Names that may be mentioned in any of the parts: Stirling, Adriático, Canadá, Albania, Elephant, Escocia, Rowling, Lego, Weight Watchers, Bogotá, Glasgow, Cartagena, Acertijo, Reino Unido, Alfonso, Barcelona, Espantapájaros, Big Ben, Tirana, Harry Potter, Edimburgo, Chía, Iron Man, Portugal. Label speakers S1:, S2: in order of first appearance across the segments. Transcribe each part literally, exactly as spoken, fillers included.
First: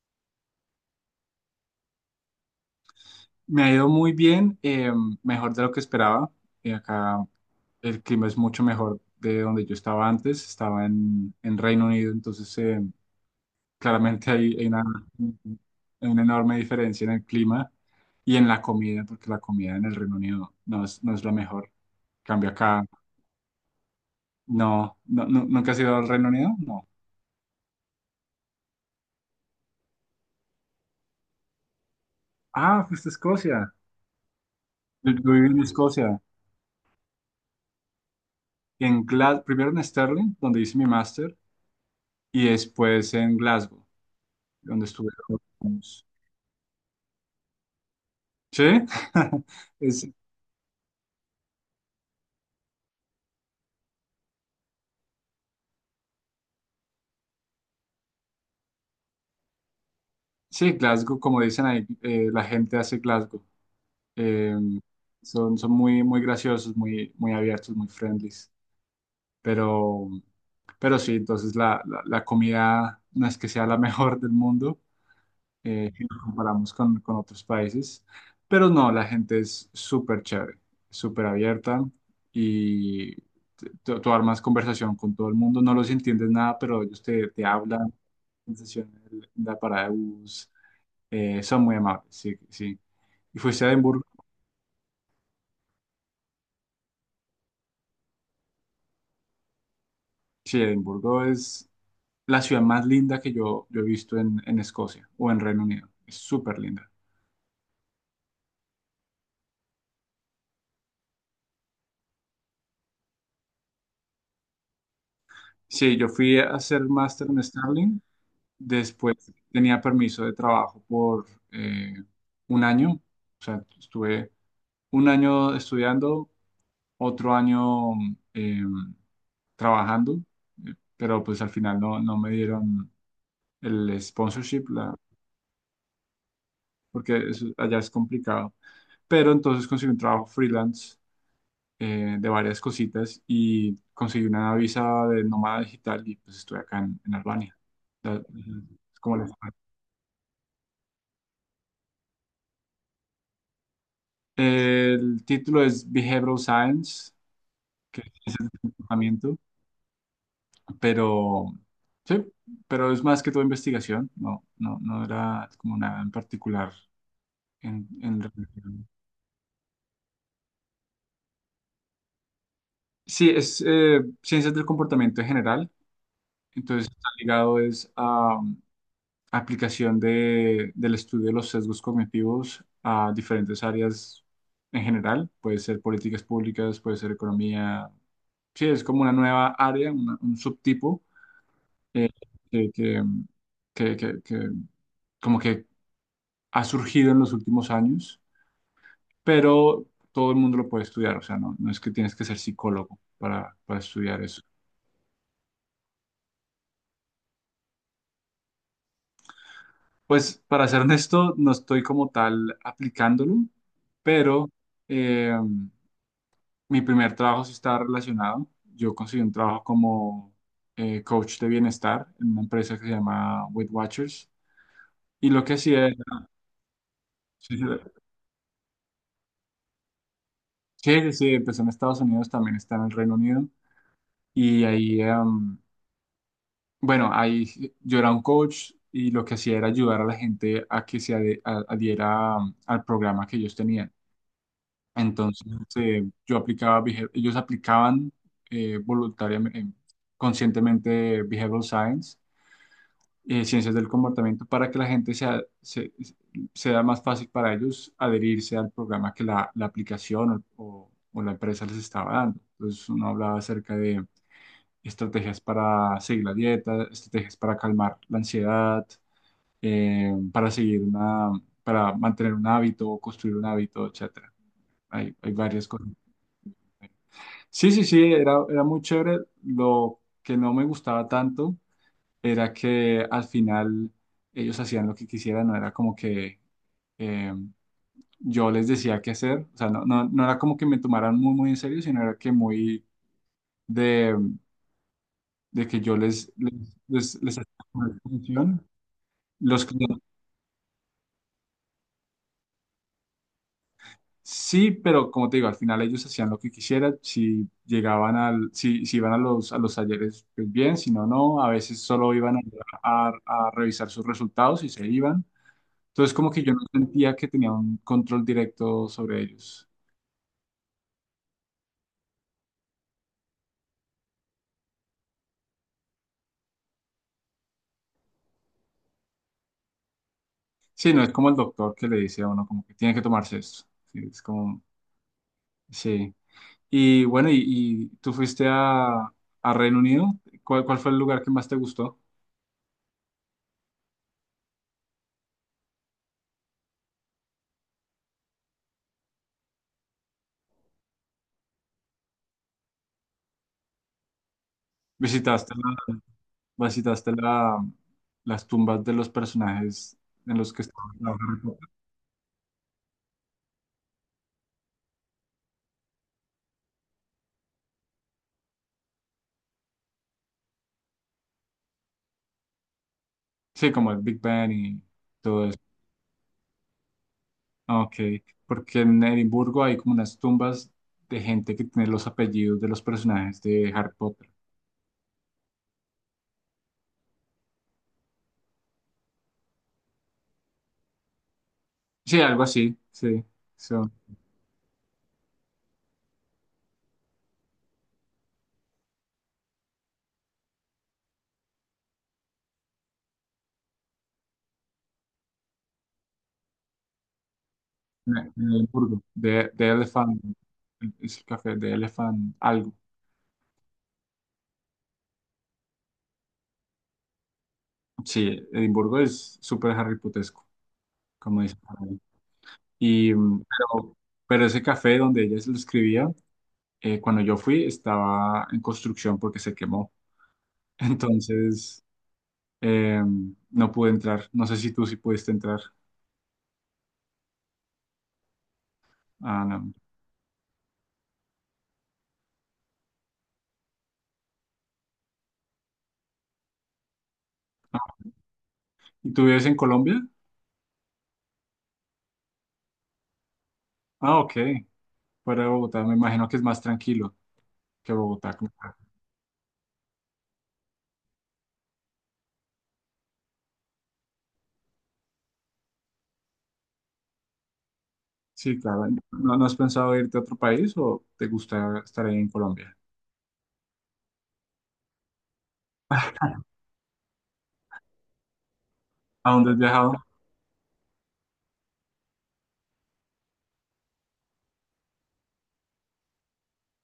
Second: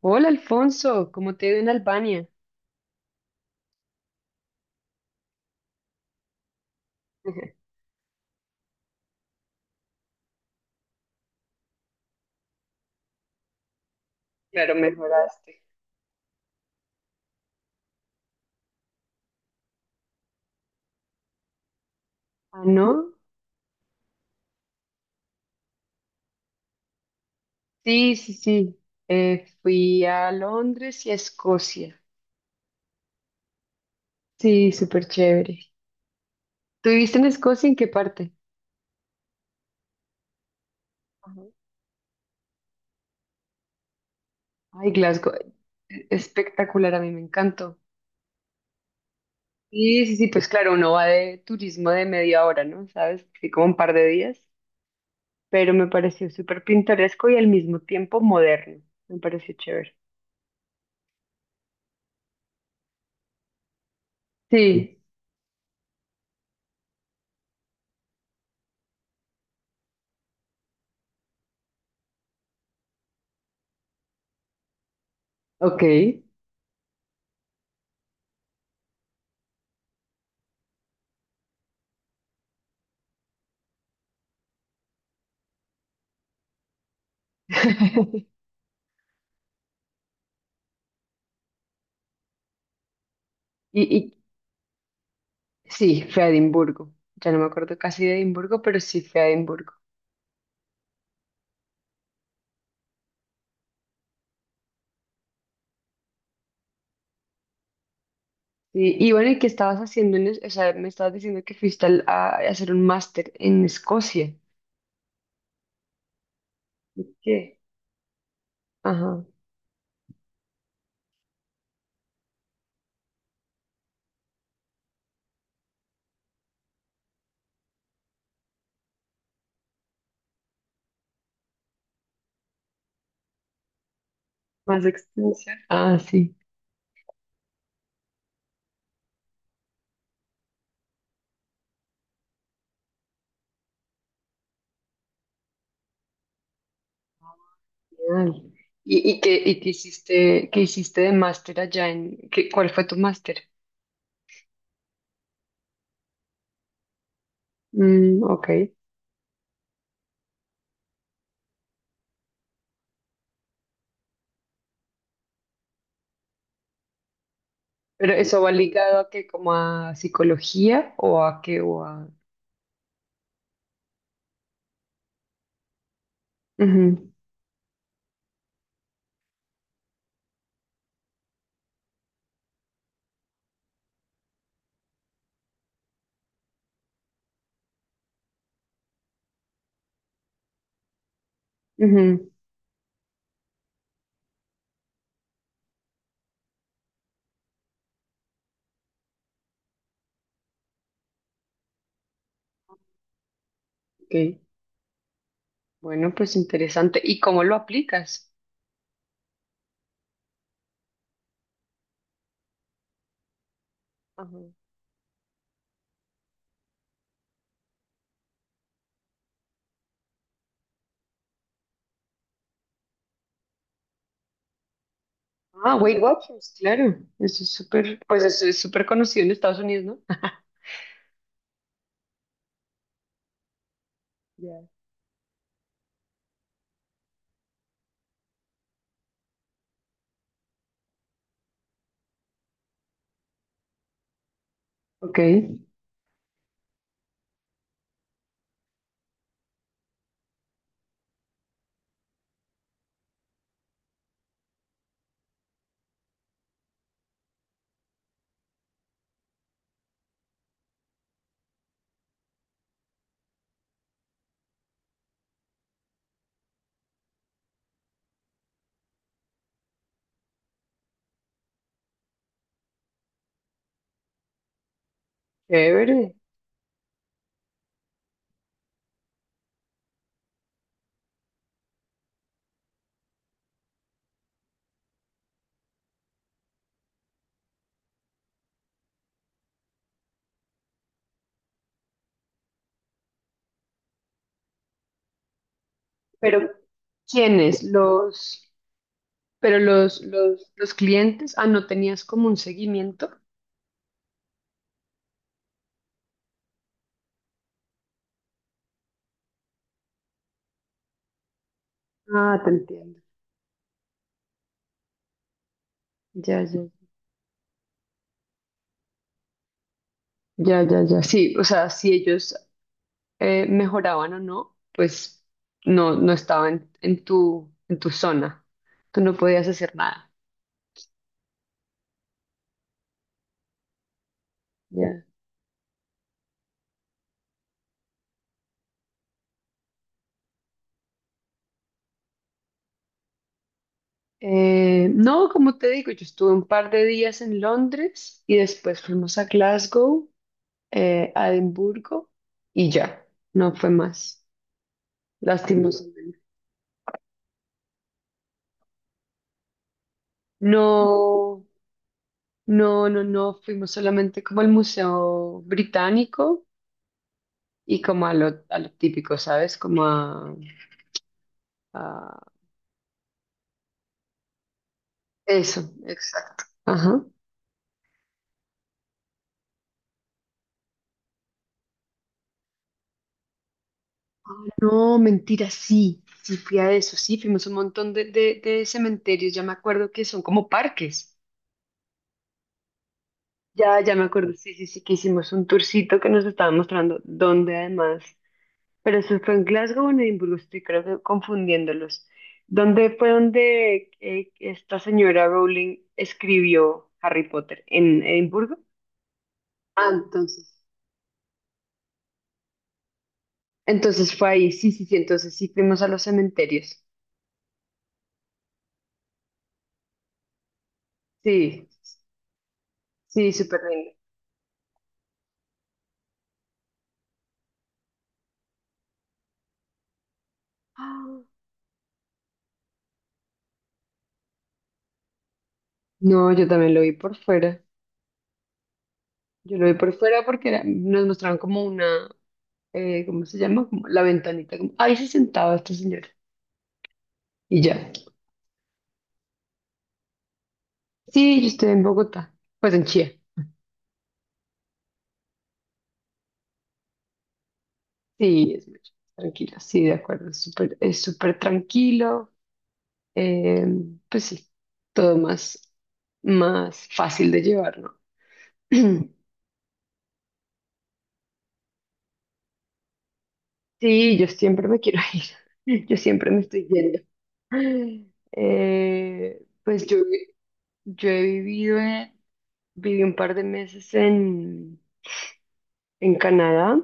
S1: Hola Alfonso, ¿cómo te ha ido en Albania?
S2: Me ha ido muy bien, eh, mejor de lo que esperaba. Eh, acá el clima es mucho mejor de donde yo estaba antes. Estaba en, en Reino Unido, entonces eh, claramente hay, hay
S1: Claro,
S2: una,
S1: mejoraste.
S2: hay una enorme diferencia en el clima y en la comida, porque la comida en el Reino Unido no es, no es la mejor. Cambio
S1: Ah,
S2: acá,
S1: ¿no?
S2: no, no, nu- ¿nunca has ido al Reino Unido? No.
S1: Sí, sí, sí. Eh, fui a Londres y a Escocia.
S2: Ah, fuiste a Escocia.
S1: Sí, súper
S2: Yo, yo viví
S1: chévere.
S2: en Escocia,
S1: ¿Tú viviste en Escocia? ¿En qué parte?
S2: en Gla- primero en Stirling, donde hice mi máster,
S1: Ajá.
S2: y después en Glasgow, donde
S1: Ay,
S2: estuve.
S1: Glasgow. eh, Espectacular, a mí me encantó.
S2: Sí,
S1: Sí,
S2: es,
S1: sí, sí, pues claro, uno va de turismo de media hora, ¿no? ¿Sabes? Sí, como un par de días, pero me pareció súper pintoresco y al mismo tiempo moderno. Me pareció chévere.
S2: sí, Glasgow, como dicen ahí, eh, la gente hace Glasgow. Eh,
S1: Sí,
S2: Son, son muy, muy graciosos, muy, muy abiertos, muy friendlies. Pero, pero sí, entonces la, la, la comida no es que sea la mejor del mundo,
S1: ok.
S2: eh, si lo comparamos con, con otros países. Pero no, la gente es súper chévere, súper abierta y t- tú, tú armas conversación con todo el mundo. No los entiendes nada, pero ellos te, te hablan sensacional, la parada de bus, eh, son muy amables, sí, sí. Y fuiste a Edimburgo,
S1: ¿Y, Sí, fui a Edimburgo. Ya no me acuerdo casi de Edimburgo, pero sí fui a Edimburgo.
S2: sí, Edimburgo es la ciudad más linda que yo, yo he visto en, en Escocia o en Reino Unido, es súper linda.
S1: Y, y bueno, ¿y qué estabas haciendo en es- O sea, me estabas diciendo que fuiste al- a, a hacer un máster en Escocia.
S2: Sí, yo fui a hacer máster en
S1: ¿Qué?
S2: Stirling,
S1: Ajá.
S2: después tenía permiso de trabajo por eh, un año, o sea, estuve un año estudiando, otro año eh, trabajando, eh, pero pues al final no, no me dieron el sponsorship,
S1: Más
S2: la,
S1: extensión. Ah, sí.
S2: porque es- allá es complicado. Pero entonces conseguí un trabajo freelance eh, de varias cositas y conseguí una visa de nómada digital y pues estoy acá en, en Albania. O sea,
S1: Genial.
S2: es
S1: ¿Y,
S2: como
S1: y
S2: la-
S1: qué, y qué hiciste, qué hiciste de máster allá en... qué- cuál fue tu máster?
S2: el título es Behavioral Science, que
S1: Mm,
S2: es
S1: ok.
S2: tratamiento, pero sí, pero es más que todo investigación, no, no, no era como nada en particular en,
S1: ¿Pero
S2: en
S1: eso va
S2: relación.
S1: ligado a qué? ¿Como a psicología o a qué? O a...
S2: Sí, es eh, ciencias del comportamiento en general. Entonces, está
S1: Ujú,
S2: ligado es a aplicación de, del estudio de los sesgos cognitivos a diferentes áreas en general. Puede ser políticas públicas, puede ser economía. Sí, es como una nueva área, una- un subtipo eh,
S1: ujú,
S2: que, que, que- que- que como que ha surgido en los últimos años, pero todo el mundo lo puede estudiar. O sea, no, no es que tienes que ser psicólogo para, para estudiar
S1: ok.
S2: eso.
S1: Bueno, pues interesante. ¿Y cómo lo aplicas?
S2: Pues para ser honesto, no estoy como tal aplicándolo,
S1: Ajá.
S2: pero... eh, mi primer trabajo sí estaba relacionado. Yo conseguí un trabajo como eh, coach de bienestar en una empresa que se llama Weight Watchers. Y lo que
S1: Ah,
S2: hacía era,
S1: Weight Watchers, claro. Eso es
S2: sí, sí,
S1: súper, pues eso es súper conocido en Estados Unidos, ¿no?
S2: sí, sí, sí, empezó en Estados Unidos, también está en el Reino Unido. Y
S1: Ya.
S2: ahí, em, bueno, ahí yo era un coach y lo que hacía era ayudar a la gente a que se ade- a- adhiera um, al programa que ellos tenían.
S1: Ok,
S2: Entonces, eh, yo aplicaba, behav- ellos aplicaban eh, voluntariamente, conscientemente behavioral science, eh, ciencias del comportamiento para que la gente sea, se- sea más fácil para ellos adherirse al programa que la, la aplicación o, o- o la empresa les estaba dando. Entonces uno hablaba acerca de estrategias para seguir la dieta, estrategias para calmar la ansiedad, eh, para seguir una, para mantener un hábito o construir un hábito, etcétera. Hay, hay varias cosas.
S1: chévere.
S2: Sí, sí, sí, era, era muy chévere. Lo que no me gustaba tanto era que al final ellos hacían lo que quisieran, no era como que eh, yo les decía qué hacer, o sea, no, no, no era como que me tomaran muy, muy en serio, sino era que muy de, de que yo les,
S1: Pero,
S2: les, les, les
S1: ¿quiénes?
S2: hacía como la
S1: Los,
S2: función.
S1: pero
S2: Los clientes,
S1: los, los, los clientes, ah, no tenías como un seguimiento.
S2: sí, pero como te digo, al final ellos hacían lo que quisieran, si llegaban al, si, si iban a los, a los talleres, pues bien, si no, no, a veces solo iban
S1: Ah, te entiendo.
S2: a, a a revisar sus resultados y se iban. Entonces, como que
S1: Ya,
S2: yo no
S1: ya,
S2: sentía que tenía un control directo sobre ellos.
S1: ya, ya, ya. Sí, o sea, si ellos eh, mejoraban o no, pues no, no estaban en tu, en tu zona. Tú no podías hacer nada.
S2: Sí, no es como el doctor que le dice a uno como que tiene que tomarse esto. Sí, es como,
S1: Ya.
S2: sí. Y bueno, y, y tú fuiste a, a Reino Unido. ¿Cuál, cuál fue el lugar que más te gustó?
S1: Eh, no, como te digo, yo estuve un par de días en Londres y después fuimos a Glasgow, eh, a Edimburgo y ya, no fue más,
S2: ¿Visitaste la,
S1: lastimosamente.
S2: ¿visitaste la, las tumbas de los personajes en los que estaban
S1: No,
S2: trabajando?
S1: no, no, no, fuimos solamente como al Museo Británico y como a lo, a lo típico, ¿sabes? Como a, a-
S2: Sí, como el Big Ben y todo eso.
S1: eso, exacto. Ajá.
S2: Ah, ok, porque en Edimburgo hay como unas tumbas de gente que tiene los apellidos de los personajes de Harry Potter.
S1: No, mentira, sí, sí fui a eso, sí, fuimos a un montón de, de de cementerios, ya me acuerdo que son como parques.
S2: Sí, algo así, sí.
S1: Ya,
S2: So,
S1: ya me acuerdo, sí, sí, sí, que hicimos un tourcito que nos estaba mostrando dónde además, pero eso fue en Glasgow o en Edimburgo, estoy creo que confundiéndolos. ¿Dónde fue donde eh, esta señora Rowling escribió Harry Potter? ¿En
S2: en en
S1: Edimburgo?
S2: Edimburgo, de, de
S1: Ah,
S2: Elephant,
S1: entonces.
S2: es el café de Elephant algo.
S1: Entonces fue ahí, sí, sí, sí, entonces sí fuimos a los cementerios.
S2: Sí, Edimburgo es súper Harry Potesco, como dice
S1: Sí,
S2: por ahí. Y,
S1: sí,
S2: mm,
S1: súper lindo.
S2: pero, pero ese café donde ella se lo escribía, eh, cuando yo fui, estaba en construcción porque se quemó.
S1: ¡Ah!
S2: Entonces, eh, no pude entrar. No sé si tú sí pudiste entrar.
S1: No, yo también lo vi por fuera.
S2: Ah,
S1: Yo lo
S2: no.
S1: vi por fuera porque era- Nos mostraron como una, eh, ¿cómo se llama? Como la ventanita, como, ahí se sentaba esta señora. Y
S2: No.
S1: ya.
S2: ¿Y tú vives en Colombia?
S1: Sí, yo estoy en Bogotá, pues en Chía.
S2: Ah, ok. Para Bogotá, me imagino que es más tranquilo que Bogotá.
S1: Sí, es muy tranquilo, sí, de acuerdo, es súper, es súper tranquilo. eh, pues sí, todo más, más fácil de llevar, ¿no?
S2: Sí, claro. ¿No, no has pensado irte a otro país o te gusta estar ahí en Colombia?
S1: Sí, yo siempre me quiero ir, yo siempre me estoy yendo.
S2: ¿A
S1: Eh,
S2: dónde has
S1: pues
S2: viajado?
S1: yo, yo he vivido, en- viví un par de meses en, en Canadá.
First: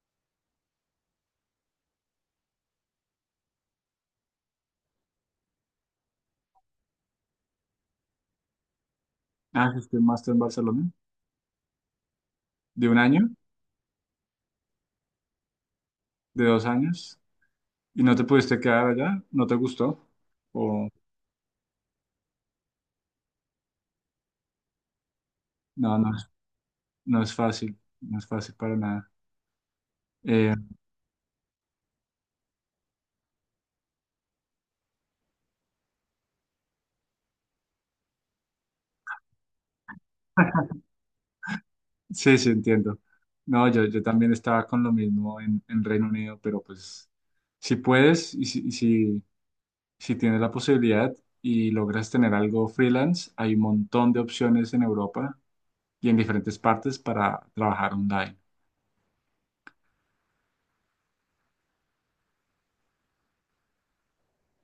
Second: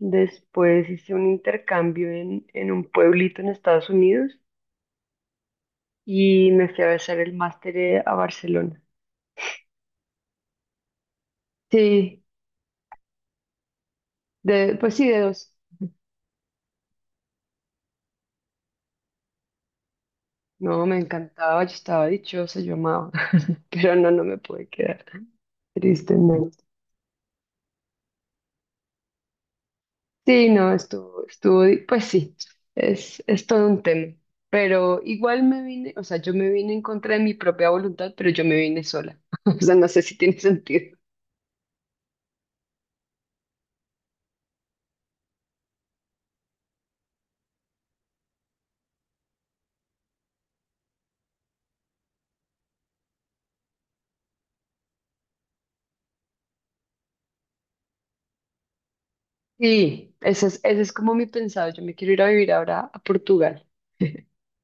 S1: Después hice un intercambio en, en un pueblito en Estados Unidos y me fui a hacer el máster eh, a Barcelona.
S2: Ah, hiciste un máster en Barcelona.
S1: Sí,
S2: ¿De un año?
S1: de, pues sí, de dos.
S2: ¿De dos años? ¿Y no te pudiste quedar allá? ¿No te gustó?
S1: No,
S2: O
S1: me encantaba, yo estaba dichosa, yo amaba, pero no, no me pude quedar,
S2: no, no, es-
S1: tristemente.
S2: no es fácil. No es fácil para nada.
S1: Sí,
S2: Eh,
S1: no, estuvo, estuvo, di- pues sí, es, es todo un tema. Pero igual me vine, o sea, yo me vine en contra de mi propia voluntad, pero yo me vine sola. O sea, no sé si tiene sentido.
S2: sí, sí, entiendo. No, yo, yo también estaba con lo mismo en, en Reino Unido, pero pues si puedes y si, y si, si tienes la posibilidad y logras tener algo freelance, hay un montón de opciones en Europa y en diferentes partes para trabajar online.
S1: Sí, ese es, ese es como mi pensado. Yo me quiero ir a vivir ahora a Portugal.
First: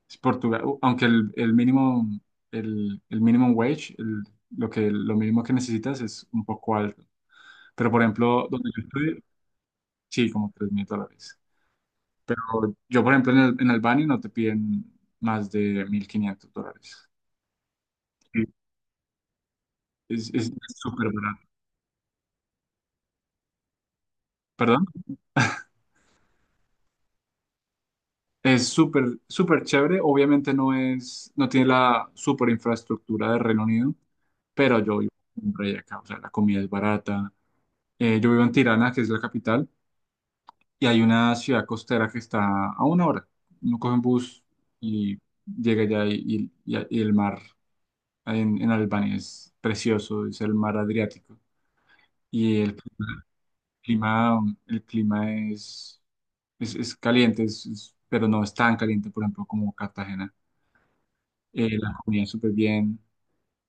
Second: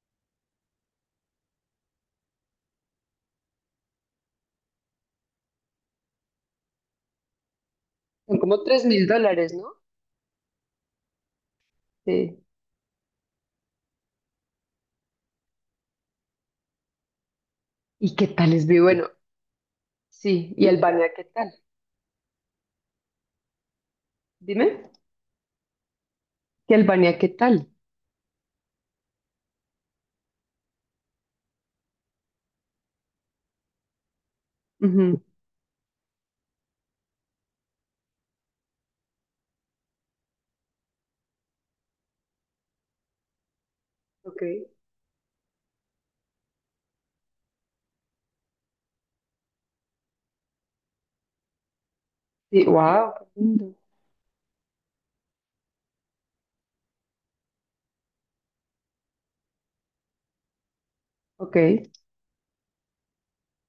S2: Es Portugal, u- aunque el, el mínimo, el, el minimum wage, el- lo que, lo mínimo que necesitas es un poco alto. Pero, por
S1: Son
S2: ejemplo,
S1: como
S2: donde yo
S1: tres mil
S2: estoy,
S1: dólares, ¿no?
S2: sí, como tres mil dólares. Pero
S1: Sí.
S2: yo, por ejemplo, en, el- en Albania no te piden más de mil quinientos dólares.
S1: ¿Y qué
S2: Sí.
S1: tal es? Vi- Bueno,
S2: Es, es, es
S1: sí. ¿Y Albania
S2: súper
S1: qué
S2: barato.
S1: tal?
S2: ¿Perdón?
S1: Dime. ¿Y Albania qué tal?
S2: Es súper, súper chévere. Obviamente no es, no tiene la súper infraestructura de Reino Unido, pero yo vivo
S1: Ujú.
S2: en un rey acá. O sea, la comida es barata. Eh, yo vivo en Tirana, que es la capital, y hay una ciudad costera que está a una hora. Uno coge un
S1: Ok.
S2: bus y llega allá y, y- y el mar en, en Albania es precioso, es el mar Adriático. Y
S1: Sí,
S2: el
S1: wow, qué lindo.
S2: clima, el clima es, es, es caliente, es- es- pero no es tan caliente, por ejemplo, como Cartagena.
S1: Ok.
S2: Eh, la comida es súper bien,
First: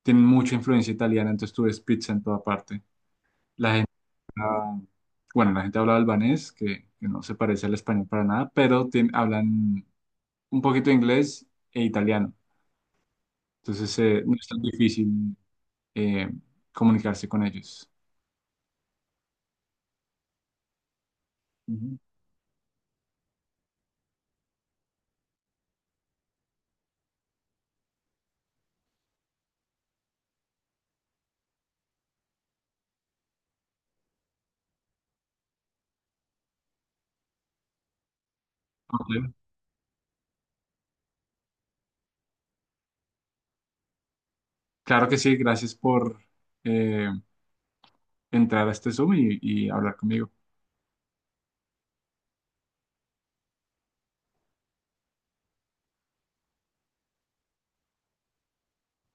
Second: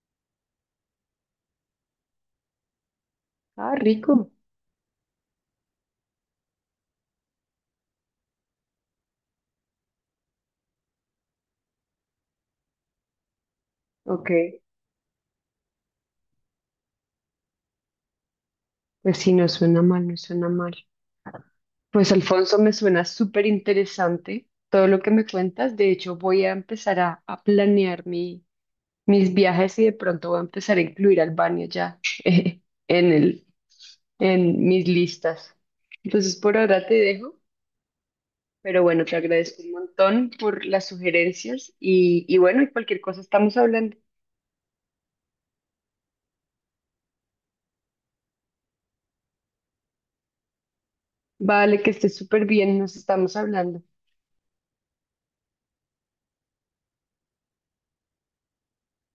S2: tienen mucha influencia italiana, entonces tú ves pizza en toda parte.
S1: Ah,
S2: La
S1: rico.
S2: Ah, bueno, la gente habla albanés, que, que no se parece al español para nada, pero tien- hablan un poquito de inglés e italiano. Entonces, eh,
S1: Ok.
S2: no es tan difícil eh, comunicarse con ellos.
S1: Pues sí, no suena mal, no suena mal.
S2: Ujú.
S1: Pues Alfonso, me suena súper interesante todo lo que me cuentas. De hecho, voy a empezar a, a planear mi mis viajes y de pronto voy a empezar a incluir Albania ya, eh, en el, en mis listas. Entonces por ahora te dejo, pero bueno, te
S2: Ok.
S1: agradezco un montón por las sugerencias y, y bueno, y cualquier cosa estamos hablando.
S2: Claro que sí, gracias por eh, entrar a este Zoom y y hablar conmigo.
S1: Vale, que estés súper bien, nos estamos hablando.